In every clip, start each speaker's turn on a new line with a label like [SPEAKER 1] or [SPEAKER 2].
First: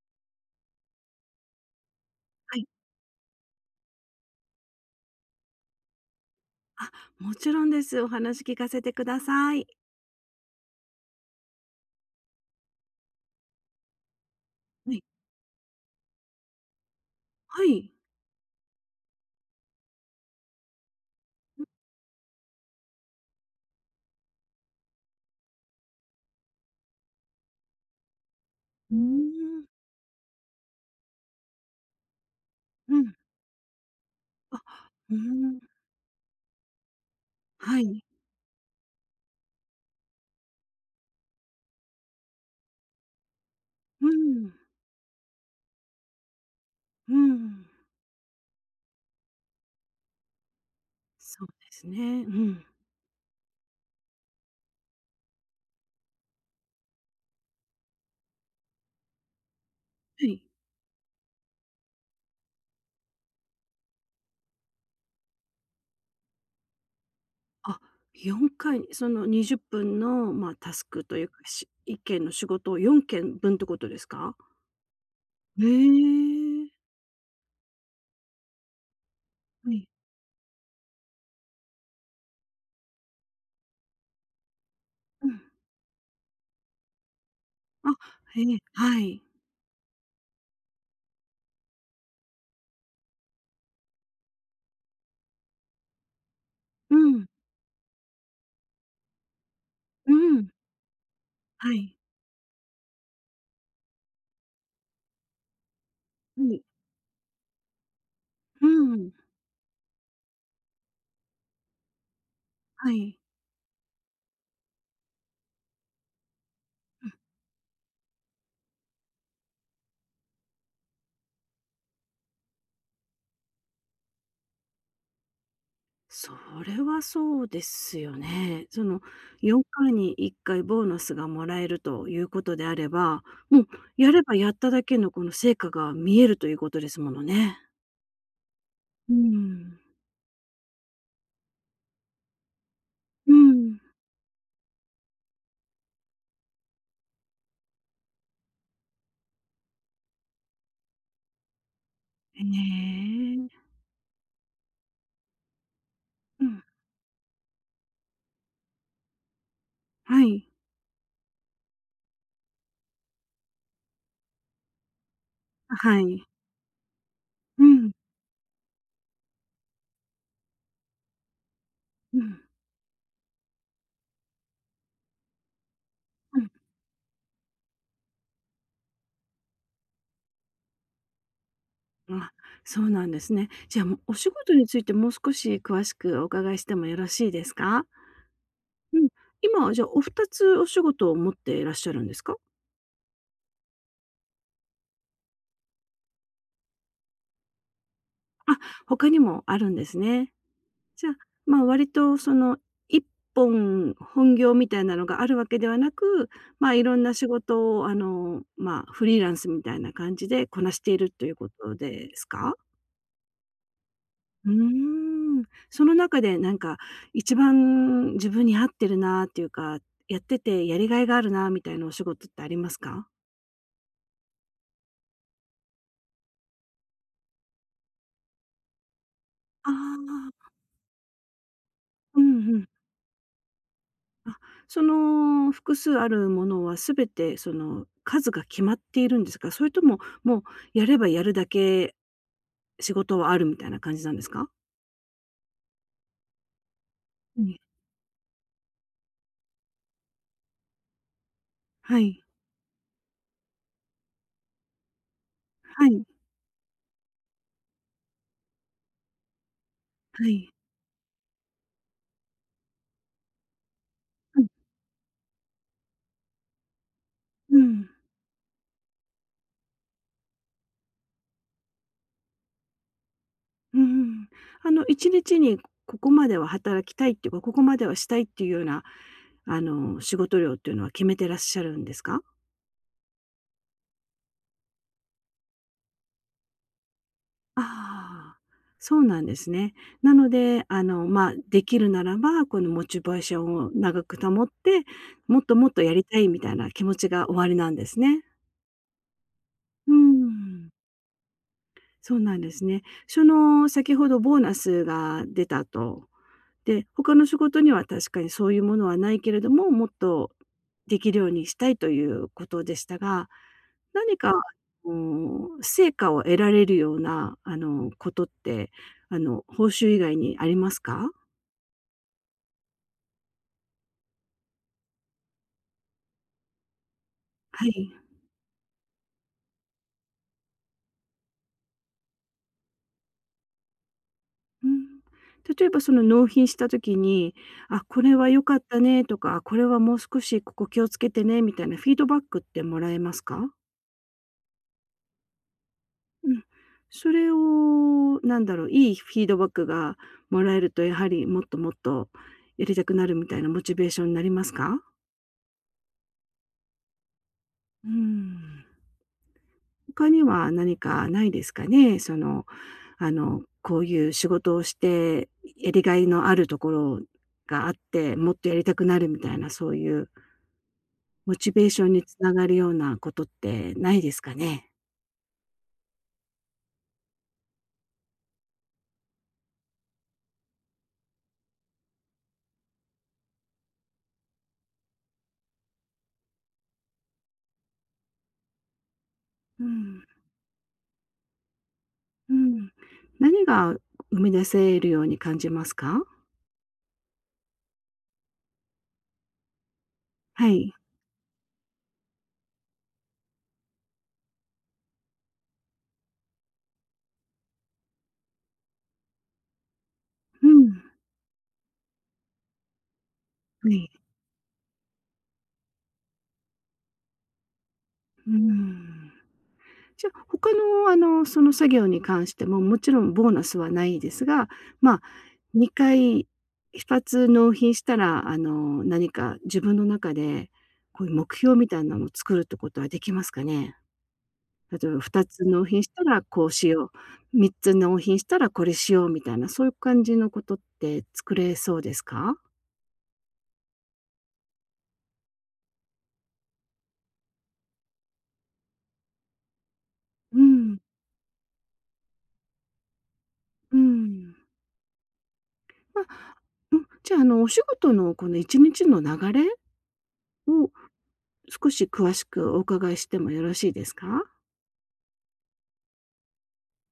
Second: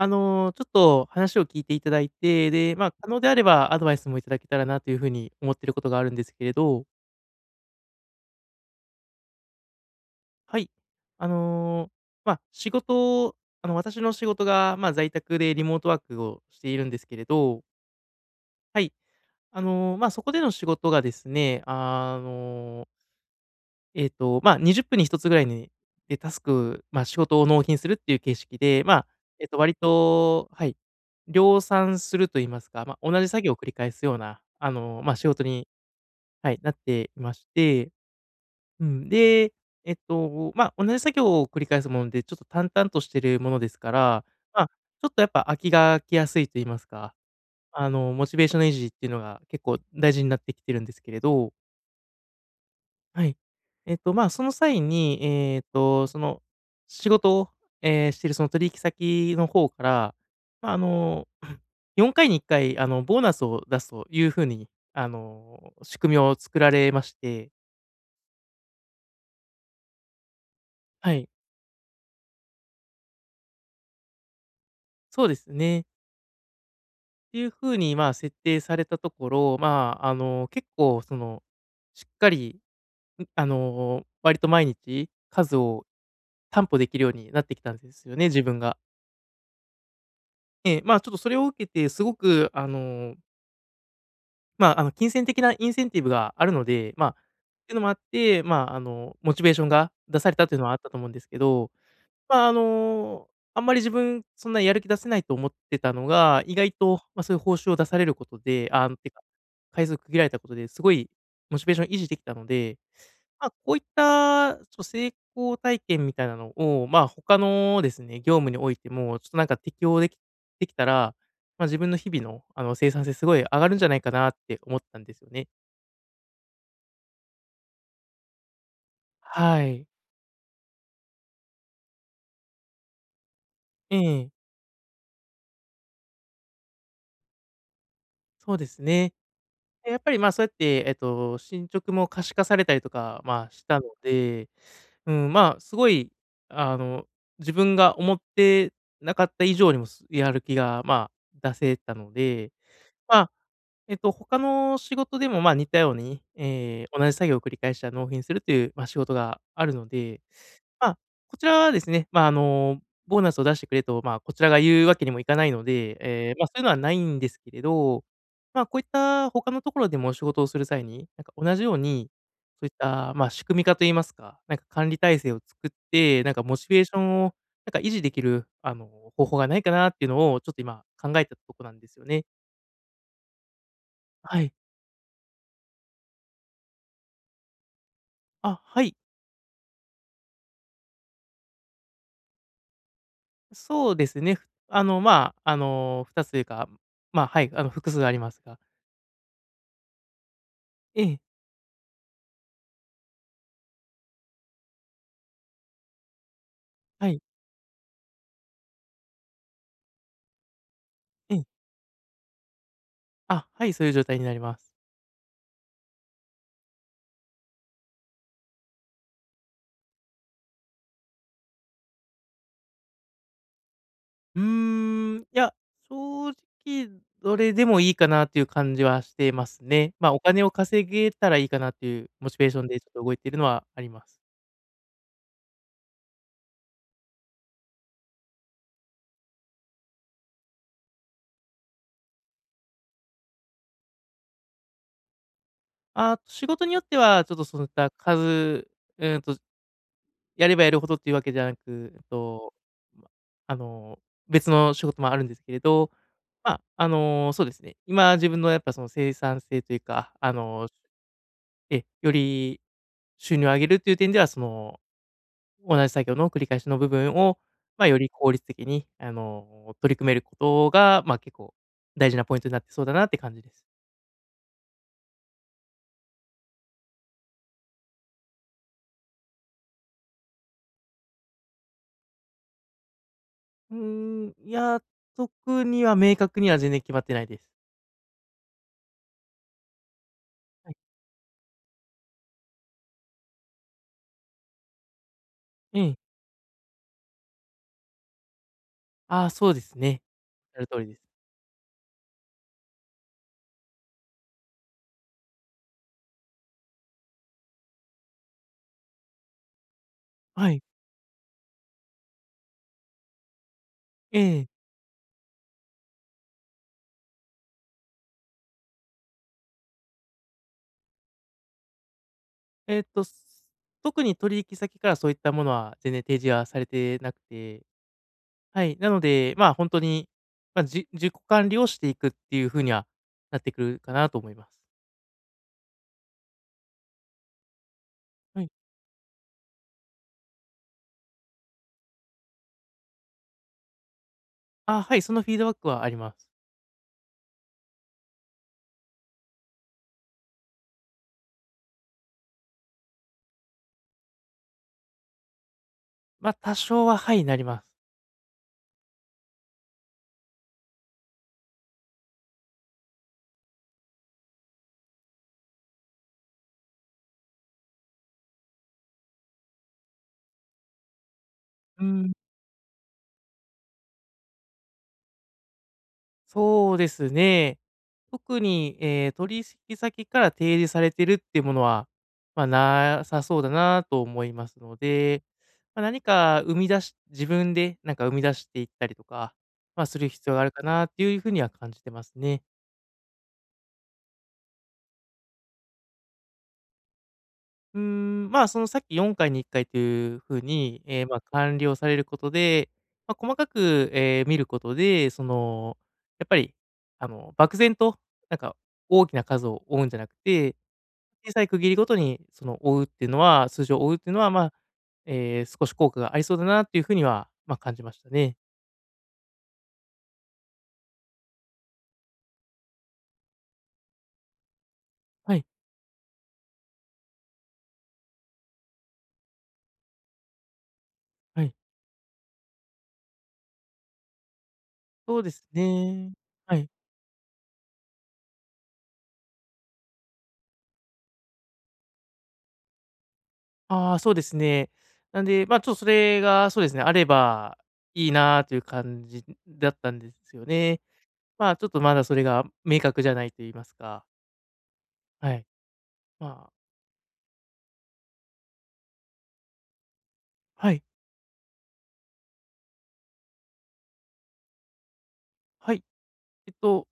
[SPEAKER 1] あの、ちょっと、話を聞いていただいて、
[SPEAKER 2] はい。
[SPEAKER 1] で、ま、可能であればアドバイスもいただけたらなというふうに思っていることがあるんですけれど。
[SPEAKER 2] あ、もちろんです。お話聞かせてください。
[SPEAKER 1] はい、あの、ま、仕事、あの、私の仕事が、ま、
[SPEAKER 2] はい。
[SPEAKER 1] 在宅でリモートワークをしているんですけれど
[SPEAKER 2] はい。
[SPEAKER 1] はい、あの、ま、そこでの仕事がですね、
[SPEAKER 2] う。
[SPEAKER 1] あのええと、ま、20分に1つぐらいに、で、タスク、ま、仕事を納品するっていう形式で、
[SPEAKER 2] うー
[SPEAKER 1] ま、えと、
[SPEAKER 2] ん。
[SPEAKER 1] 割と、はい、量産すると言いますか、
[SPEAKER 2] う
[SPEAKER 1] ま、
[SPEAKER 2] ん。
[SPEAKER 1] 同じ作業を繰り返すような、
[SPEAKER 2] あ、
[SPEAKER 1] あの、
[SPEAKER 2] う
[SPEAKER 1] ま、
[SPEAKER 2] ー
[SPEAKER 1] 仕事
[SPEAKER 2] ん。
[SPEAKER 1] に、はい、なっていまし
[SPEAKER 2] は
[SPEAKER 1] て。
[SPEAKER 2] い。
[SPEAKER 1] うん、で、えっと、ま、同じ作業を繰り返すもんで、ちょっと、淡々としているものですか
[SPEAKER 2] うー
[SPEAKER 1] ら、
[SPEAKER 2] ん。
[SPEAKER 1] ま、ちょっと、やっぱ、飽きが来やすいと言いますか、
[SPEAKER 2] うん。
[SPEAKER 1] あの、モチベーションの維持っていうのが結構大事になってきてるんですけれ
[SPEAKER 2] そう
[SPEAKER 1] ど。
[SPEAKER 2] ですね。うん。
[SPEAKER 1] はい、えと、ま、その際に、ええと、その、仕事を、え、しているその取引先の方から、
[SPEAKER 2] はい。
[SPEAKER 1] ま、あの、4回に1回、あの、ボーナスを出すというふうに、あの、仕組みを作られまして。
[SPEAKER 2] あ、4回、その、20分の、ま、タスク
[SPEAKER 1] は
[SPEAKER 2] とい
[SPEAKER 1] い。
[SPEAKER 2] うか、し1件の仕事を4件分ってことですか？
[SPEAKER 1] そうです
[SPEAKER 2] へ
[SPEAKER 1] ね。
[SPEAKER 2] え。
[SPEAKER 1] ていうふうにまあ設定されたところ、
[SPEAKER 2] はい。
[SPEAKER 1] まあ、あの結構そのしっかり、ん、あの割と毎日、
[SPEAKER 2] うん。
[SPEAKER 1] 数を担保できるようになってきたん
[SPEAKER 2] あ。
[SPEAKER 1] ですよね、
[SPEAKER 2] へ
[SPEAKER 1] 自
[SPEAKER 2] え、
[SPEAKER 1] 分が。
[SPEAKER 2] はい。
[SPEAKER 1] ええ。まあちょっとそれを受けて、すごくあのまあ、あの金銭的なインセンティブがあるので、
[SPEAKER 2] う
[SPEAKER 1] まあ、っ
[SPEAKER 2] ん。
[SPEAKER 1] ていうのもあってまあ、あのモチベーションが
[SPEAKER 2] うう
[SPEAKER 1] 出された
[SPEAKER 2] ん。
[SPEAKER 1] というのはあったと思うんですけど、
[SPEAKER 2] はい。
[SPEAKER 1] まあ、あの、あんまり自分そんなやる気出せないと思ってたのが、
[SPEAKER 2] は
[SPEAKER 1] 意
[SPEAKER 2] い。
[SPEAKER 1] 外と、ま、そういう報酬を出されること
[SPEAKER 2] ふ
[SPEAKER 1] で、あんって
[SPEAKER 2] ん。
[SPEAKER 1] か、回数区切られたことですごいモチベーションを維持できたので、
[SPEAKER 2] はい。
[SPEAKER 1] まあこういった、ちょ成功体験みたいなのをまあ、
[SPEAKER 2] うん。
[SPEAKER 1] 他のですね、業務においても、ちょっとなんか適用できできたら、まあ自分の日々のあの生産性すごい上がるんじゃないかなって思ったんですよね。
[SPEAKER 2] それはそうですよね。そのよ
[SPEAKER 1] は
[SPEAKER 2] ん
[SPEAKER 1] い。
[SPEAKER 2] かいに1回ボーナスがもらえるということであれば、もう
[SPEAKER 1] え
[SPEAKER 2] やれ
[SPEAKER 1] え。
[SPEAKER 2] ばやっただけのこの成果が見えるということですものね。
[SPEAKER 1] そうですね。
[SPEAKER 2] うん。
[SPEAKER 1] で、やっぱりまあそうやって、えっと、進捗も可視化されたりとか、
[SPEAKER 2] う
[SPEAKER 1] まあ、した
[SPEAKER 2] ん。
[SPEAKER 1] ので、うーん、まあすごい、あの自分が思ってなかった以上にもすやる気がまあ出せたの
[SPEAKER 2] へ
[SPEAKER 1] で、まあ、
[SPEAKER 2] え。
[SPEAKER 1] えっと他の仕事でもまあ似たように、
[SPEAKER 2] うん。
[SPEAKER 1] え、同じ作業を繰り返しては納品するというまあ仕事があるので。
[SPEAKER 2] はい。
[SPEAKER 1] ま、こちらはですね、まあ、あの、ボーナスを出してくれとまあこちらが言うわけにもいかないの
[SPEAKER 2] あ、
[SPEAKER 1] で、
[SPEAKER 2] はい。
[SPEAKER 1] え、まあそういうのはないんですけれ
[SPEAKER 2] うん。
[SPEAKER 1] ど、まあこういった他のところでも仕事をする際に、なんか同じように、
[SPEAKER 2] うん。
[SPEAKER 1] そういったまあ仕組み化と言いますか、なんか管理体制を作って、なん
[SPEAKER 2] う
[SPEAKER 1] か
[SPEAKER 2] ん。
[SPEAKER 1] モチベーションを、なんか維持できるあの方法がないかなっていうのをちょっと今考えてたとこなんですよね。
[SPEAKER 2] あ、そうなんですね。じゃあ、も、お仕
[SPEAKER 1] はい。
[SPEAKER 2] 事についてもう少し詳しくお伺いしてもよろしいですか？
[SPEAKER 1] あ、はい。
[SPEAKER 2] うん、今はじゃあお2つお仕事を持ってらっしゃるんですか？
[SPEAKER 1] あ、そうですね、あの、まあ、あの、2つというか、まあ、はい、あの、複数ありますが。
[SPEAKER 2] あ、他にもあるんですね。
[SPEAKER 1] え
[SPEAKER 2] じゃあ、
[SPEAKER 1] え。
[SPEAKER 2] ま、割と、その、一本本業みたいなのがあるわけではなく、ま、いろん
[SPEAKER 1] は
[SPEAKER 2] な
[SPEAKER 1] い。
[SPEAKER 2] 仕事を、あの、まあ、フリーランスみたいな感じでこなしているっとい
[SPEAKER 1] う
[SPEAKER 2] う
[SPEAKER 1] ん。
[SPEAKER 2] ことですか？
[SPEAKER 1] あ、はい、そういう状態になり
[SPEAKER 2] うー
[SPEAKER 1] ます。
[SPEAKER 2] ん。その中で、なんか、一番自分に合ってるなっていうか、やっててやりがいがあるなみたいなお仕事ってありますか？
[SPEAKER 1] うーん、いや、正直どれでもいいかなっていう感じはしてます
[SPEAKER 2] あ
[SPEAKER 1] ね。ま、お
[SPEAKER 2] あ。
[SPEAKER 1] 金を稼げたらいいかなっていう
[SPEAKER 2] う
[SPEAKER 1] モチ
[SPEAKER 2] ん、
[SPEAKER 1] ベー
[SPEAKER 2] ふ
[SPEAKER 1] ション
[SPEAKER 2] ん。
[SPEAKER 1] でちょっと動いてるのはあります。
[SPEAKER 2] あ、その複数あるものは全て、その、数が決まっているんですか？それとも、もう、やればやるだけ仕事はあるみたいな感じなんですか？
[SPEAKER 1] あ、仕事によっては、ちょっ
[SPEAKER 2] う
[SPEAKER 1] とそ
[SPEAKER 2] ん。
[SPEAKER 1] ういった数、え、うんと、やればやるほどっていうわけじゃなく、
[SPEAKER 2] はい。
[SPEAKER 1] と、ま、あの、別の仕事もあるんですけれ
[SPEAKER 2] は
[SPEAKER 1] ど、
[SPEAKER 2] い。
[SPEAKER 1] ま、あの、そうですね、今自分のやっぱその生産性というか、
[SPEAKER 2] は
[SPEAKER 1] あ
[SPEAKER 2] い。
[SPEAKER 1] の、え、より収入を上げるっていう点では、そ
[SPEAKER 2] うん。
[SPEAKER 1] の、同じ作業の繰り返しの部分を、
[SPEAKER 2] う
[SPEAKER 1] ま、
[SPEAKER 2] ん。
[SPEAKER 1] より効率的に、あの、取り組めることが、まあ、結構、大事なポイントになってそうだなって感じです。
[SPEAKER 2] うふん。あの1日にここまでは働きたいっていうか、ここまではしたいっていうような、あの、仕事量というのは決めてらっしゃるんですか？
[SPEAKER 1] うーん、いや、特には明確には全然決まってないです。
[SPEAKER 2] ああ、そうなんですね。なので、
[SPEAKER 1] はい。
[SPEAKER 2] あの、ま、できるならば、このモチベーションを長く保って、もっともっ
[SPEAKER 1] う
[SPEAKER 2] とや
[SPEAKER 1] ん。
[SPEAKER 2] りたいみたいな気持ちがおありなんですね。
[SPEAKER 1] あ、そうです
[SPEAKER 2] うー
[SPEAKER 1] ね。おっしゃる
[SPEAKER 2] ん。
[SPEAKER 1] 通りです。
[SPEAKER 2] そうなんですね。その、先ほどボーナスが出た、と。で、他の仕事には確かにそういうものはないけれども、もっと
[SPEAKER 1] はい。
[SPEAKER 2] できるようにしたいということでしたが、何
[SPEAKER 1] え
[SPEAKER 2] か、あ
[SPEAKER 1] え。
[SPEAKER 2] の、成果を得られるような、あの、ことって、あの、報酬以外にありますか？
[SPEAKER 1] えっと、特に取引先からそういったものは全然提示はされてなくて、
[SPEAKER 2] はい。
[SPEAKER 1] はい、なので、ま、ほんとに、ま、じ自己管理をしていくっていうふうには、なってくるかなと思います。
[SPEAKER 2] うん、例えば、その、納品した時に、「あ、これは
[SPEAKER 1] は
[SPEAKER 2] 良
[SPEAKER 1] い。
[SPEAKER 2] かったね」とか、「これはもう少し、ここ気をつけてね」みたいなフィードバックってもらえますか？
[SPEAKER 1] あ、はい、そのフィードバックはあります。
[SPEAKER 2] うん。それを、なんだろう、良いフィードバックが貰えると、やはりもっともっとやりたくなるみたいなモチベーションなりますか？
[SPEAKER 1] まあ、多少はハイなりま。
[SPEAKER 2] うん。他には何かないですかね。その、あの、こういう仕事をして、やりがいのあるところがあって、もっとやりたくなるみたいな、そういう。モチベーシ
[SPEAKER 1] う
[SPEAKER 2] ョンに
[SPEAKER 1] ん。
[SPEAKER 2] 繋がるようなことってないですかね？
[SPEAKER 1] そうですね。特にええ取しき先から提示されてるっていうものは、まあ、なさそうだなと思いますので、まあ、何か生み出し、自分でなんか生み出していったりとか、
[SPEAKER 2] う
[SPEAKER 1] まあ、す
[SPEAKER 2] ん。
[SPEAKER 1] る必要があるかなっていうふうには感じてます
[SPEAKER 2] う
[SPEAKER 1] ね。
[SPEAKER 2] ん。何が生み出せるように感じますか？
[SPEAKER 1] うーん。まあ、そのさっき4回に1回というふう
[SPEAKER 2] はい。
[SPEAKER 1] に、え、まあ、完了されることで、まあ、細かく、え、見ることで、そのやっぱり、あの、漠然となんか大きな数を追うんじゃなく
[SPEAKER 2] う
[SPEAKER 1] て、
[SPEAKER 2] ん。
[SPEAKER 1] 小さい区切りごとにその追うっていうのは、数
[SPEAKER 2] は
[SPEAKER 1] 字を
[SPEAKER 2] い。
[SPEAKER 1] 追うっていうのは、まあ、え、少し効果がありそうだなっていうふうには、まあ、感じました
[SPEAKER 2] うー
[SPEAKER 1] ね。
[SPEAKER 2] ん。じゃ、他の、あの、その作業に関しても、もちろんボーナスはないですが、まあ、
[SPEAKER 1] はい。
[SPEAKER 2] 2回、2つ納品したら、あの、何か自分の中でこういう目
[SPEAKER 1] はい。
[SPEAKER 2] 標みたいなのを作るってことはできますかね？例えば、ふ
[SPEAKER 1] そう
[SPEAKER 2] た
[SPEAKER 1] です
[SPEAKER 2] つ納品した
[SPEAKER 1] ね
[SPEAKER 2] らこう
[SPEAKER 1] はい。
[SPEAKER 2] しよう、3つ納品したらこれしようみたいな、そういう感じのことって作れそうですか？
[SPEAKER 1] ああ、そうですね。なんで、ま、ちょっとそれが、そうですね、あればいいな、という感じだったんです
[SPEAKER 2] う
[SPEAKER 1] よ
[SPEAKER 2] ん。
[SPEAKER 1] ね。ま、ちょっとまだそれが明確じゃないといいま
[SPEAKER 2] う
[SPEAKER 1] すか。
[SPEAKER 2] ん。
[SPEAKER 1] はい。
[SPEAKER 2] ま、
[SPEAKER 1] まあ。
[SPEAKER 2] うん。じゃあ、あの、お仕事のこの1日の流れ、を
[SPEAKER 1] はい。
[SPEAKER 2] 少し詳しくお伺いしてもよろしいですか？
[SPEAKER 1] はい。えっと、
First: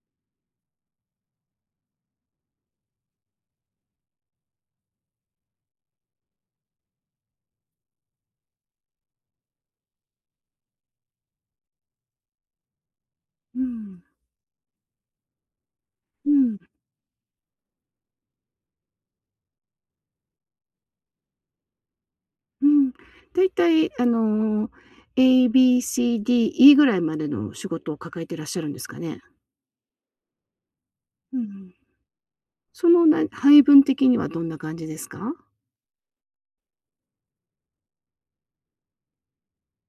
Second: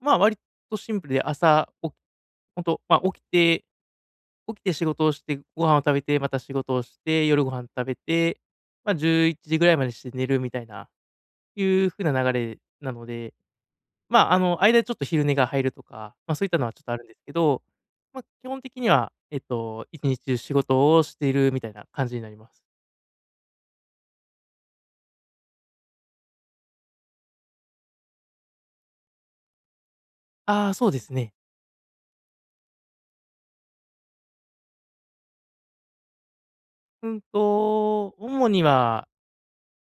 [SPEAKER 1] ま、割とシンプルで、朝、お本当、ま、起きて起きて仕事をして、ご飯を食べて、また仕事をして、夜ご飯食べて、ま、11時ぐらいまでして寝るみたいな、いう風な流れなので、
[SPEAKER 2] うん。
[SPEAKER 1] まあ、あの間でちょっと昼寝が入るとか、
[SPEAKER 2] う
[SPEAKER 1] ま、そういっ
[SPEAKER 2] ん。
[SPEAKER 1] たのはちょっとあるんですけど、ま、基本的にはえっと、1日中仕事をしているみたいな感じになります。
[SPEAKER 2] うん。大体あの、エー、ビー、シー、ディー、イー、ぐらいまでの仕事を抱えていらっしゃるんですかね？
[SPEAKER 1] ああ、そうですね。
[SPEAKER 2] うんうん。そのな配分的にはどんな感じですか？
[SPEAKER 1] うんと、主には、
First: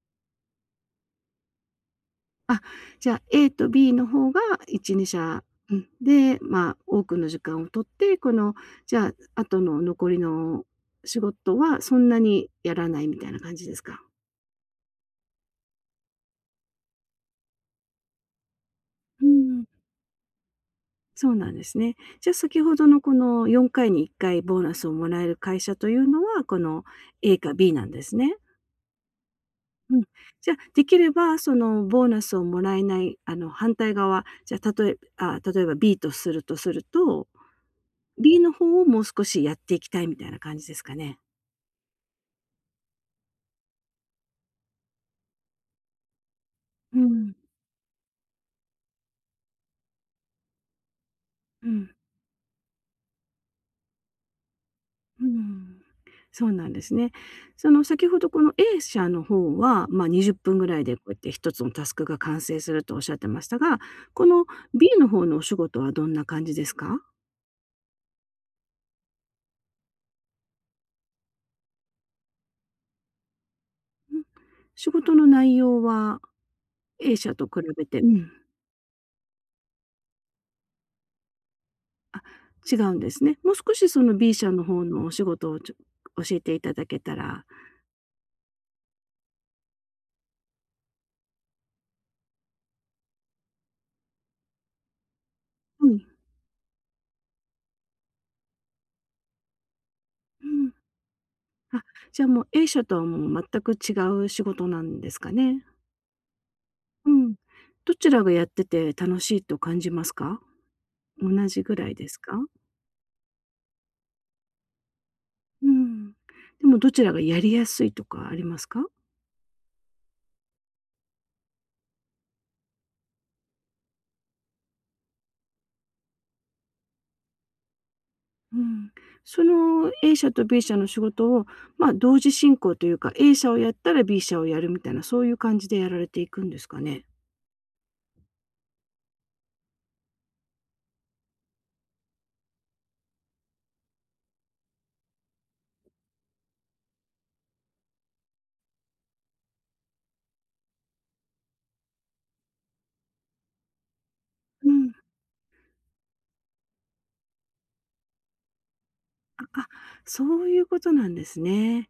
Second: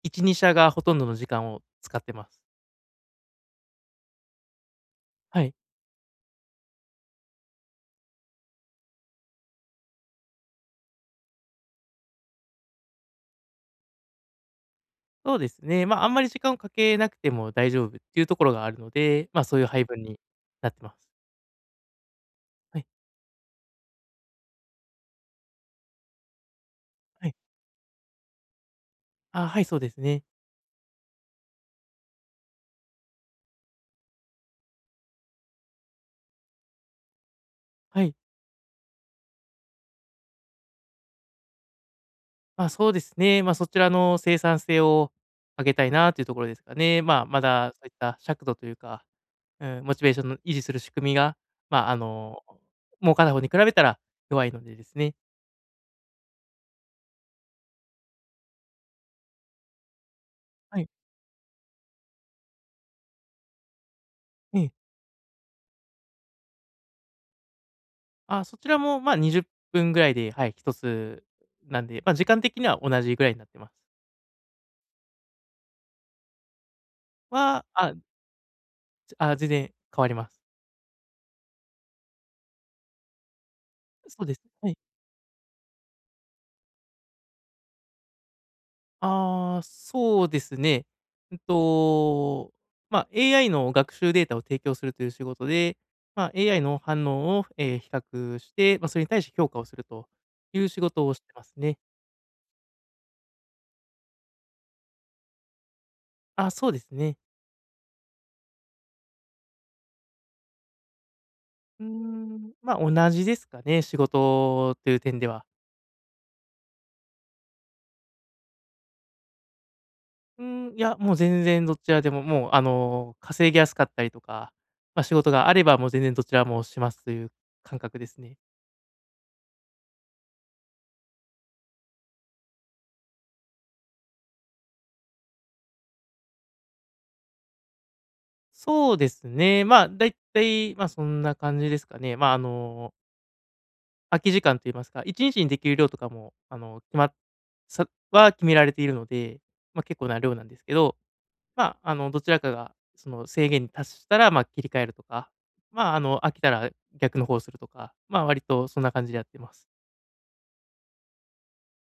[SPEAKER 1] 1、2社がほとんどの時間を使ってます。
[SPEAKER 2] あ、じゃ、A と B の方が、1、にし
[SPEAKER 1] は
[SPEAKER 2] ゃ、
[SPEAKER 1] い。
[SPEAKER 2] うん。で、ま、多くの時間を取って、この、じゃあ、後の残りの仕事はそんなにやらないみたいな感じですか？
[SPEAKER 1] そうですね。ま、あんまり時間をかけなくても大丈夫っていうところがあるの
[SPEAKER 2] うー
[SPEAKER 1] で、ま、そういう
[SPEAKER 2] ん。
[SPEAKER 1] 配分になってます。
[SPEAKER 2] そうなんですね。じあ、先ほ
[SPEAKER 1] はい。
[SPEAKER 2] どのこの、4回に1回ボーナスをもらえる会社というのは、この
[SPEAKER 1] はい。
[SPEAKER 2] A か B なんですね？
[SPEAKER 1] あ、はい、そうです
[SPEAKER 2] うん。
[SPEAKER 1] ね。
[SPEAKER 2] じゃ、出来れば、そのボーナスをもらえない、あの、反対側、じゃ、例えあ、例えば B とするとすると、
[SPEAKER 1] はい。
[SPEAKER 2] B の方をもう少しやっていきたいみたいな感じですかね。
[SPEAKER 1] ま、そうですね。ま、そちらの生産性を上げたいな、というところですか
[SPEAKER 2] う
[SPEAKER 1] ね。ま、
[SPEAKER 2] ん。
[SPEAKER 1] まだそういった尺度というか、うん、モチベーションの維持する仕組みが、
[SPEAKER 2] う
[SPEAKER 1] ま、
[SPEAKER 2] ん。
[SPEAKER 1] あの、儲かる方に比べたら、弱いのでですね。
[SPEAKER 2] うーん。そうなんですね。その、先ほど、この A 社の方は、ま、20分ぐ
[SPEAKER 1] は
[SPEAKER 2] らい
[SPEAKER 1] い。
[SPEAKER 2] で、こうやって1つのタスクが完成すると仰ってましたが、この
[SPEAKER 1] ええ。
[SPEAKER 2] B の方のお仕事はどんな感じですか？
[SPEAKER 1] あ、そちらも、まあ20分ぐらいで、はい、1つなんで、ま、時間的には同じぐらいなってます。
[SPEAKER 2] ん、仕事の内容は、A 社と比
[SPEAKER 1] は、
[SPEAKER 2] べ
[SPEAKER 1] あ
[SPEAKER 2] てうん。
[SPEAKER 1] つ、あ、全然変わります。
[SPEAKER 2] あ、違うんですね。もう少し、その、
[SPEAKER 1] そうで
[SPEAKER 2] B
[SPEAKER 1] す。
[SPEAKER 2] 社の
[SPEAKER 1] はい。
[SPEAKER 2] 方のお仕事をちょ教えていただけたら。
[SPEAKER 1] ああ、そうですね。うんと、ま、AI の学習データを提供するという仕事で、
[SPEAKER 2] うん。
[SPEAKER 1] まあ、AI の反応を、ええ、比較して、ま、それに対して評価をすると
[SPEAKER 2] う
[SPEAKER 1] いう
[SPEAKER 2] ん。
[SPEAKER 1] 仕事をしてますね。
[SPEAKER 2] あ、じゃあ、もう、A 社とはもう全く違う仕事なんですかね？
[SPEAKER 1] あ、そうです
[SPEAKER 2] う
[SPEAKER 1] ね。
[SPEAKER 2] ん、どちらがやってて楽しいと感じますか？同じぐ
[SPEAKER 1] うー
[SPEAKER 2] らいですか？
[SPEAKER 1] ん、ま、同じですかね、仕事という点では。
[SPEAKER 2] うん。でもどちらがやりやすいとかありますか？
[SPEAKER 1] うーん、いや、もう全然どちらでも、もう、あの、稼ぎやすかったりとか、ま、仕事があればもう全然どちらもしますという感覚ですね。
[SPEAKER 2] うん。その A 社と B 社の仕事を、まあ、同時進行というか、A 社をやったら B 社をやるみたいな、そういう感じでやられていくんですかね。
[SPEAKER 1] そうですね、まあ、大体、ま、そんな感じですかね。まあ、あの…空き時間と言いますか、1日に出来る量とかも、あの、決まそは決められているので。ま、結構な量なんですけど。ま、あの、どちらかがその制限に達したら、ま、切り
[SPEAKER 2] う
[SPEAKER 1] 替え
[SPEAKER 2] ん。
[SPEAKER 1] るとか、ま、あの、飽きたら逆の方をするとか、ま、割とそんな感じでやって
[SPEAKER 2] あ
[SPEAKER 1] ます。
[SPEAKER 2] あ、そういうことなんですね。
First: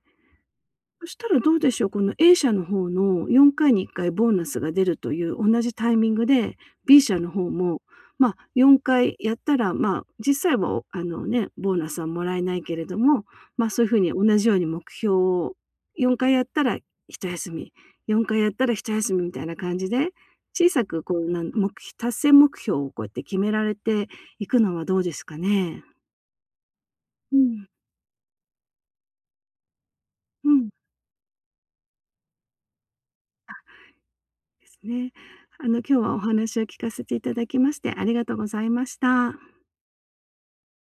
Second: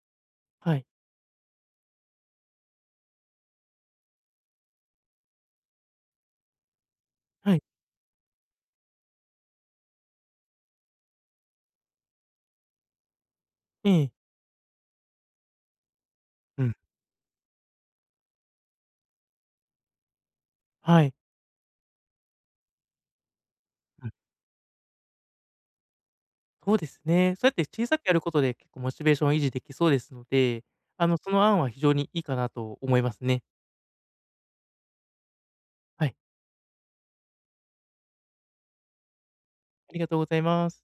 [SPEAKER 1] はい。
[SPEAKER 2] そしたらどうでしょう。この A 社の方の、4回に1回ボーナスが出るという同じタイミングで、B 社の方
[SPEAKER 1] はい。
[SPEAKER 2] も、ま、4回やったら、ま、実際はあのね、ボーナスはもらえないけれども、ま、そういう
[SPEAKER 1] え
[SPEAKER 2] 風に
[SPEAKER 1] え。
[SPEAKER 2] 同じように目標を、4回やっ
[SPEAKER 1] う
[SPEAKER 2] た
[SPEAKER 1] ん。
[SPEAKER 2] ら一休み、4回やったら一休みみたいな感じで、小さく
[SPEAKER 1] はい。
[SPEAKER 2] こうなんもくひ達成目標をこうやって決められ
[SPEAKER 1] う
[SPEAKER 2] て
[SPEAKER 1] ん。
[SPEAKER 2] いくのはどうですかね。
[SPEAKER 1] そうですね。
[SPEAKER 2] う
[SPEAKER 1] そうやって
[SPEAKER 2] ん。
[SPEAKER 1] 小さくやることで、結構モチベーションを維持出来そうですの
[SPEAKER 2] う
[SPEAKER 1] で、
[SPEAKER 2] ん。
[SPEAKER 1] あのその案は非常にいいかなと思いますね。
[SPEAKER 2] あ、ですね。あの今日
[SPEAKER 1] はい。
[SPEAKER 2] はお話を聞かせていただきましてありがとうございました。
[SPEAKER 1] ありがとうございます。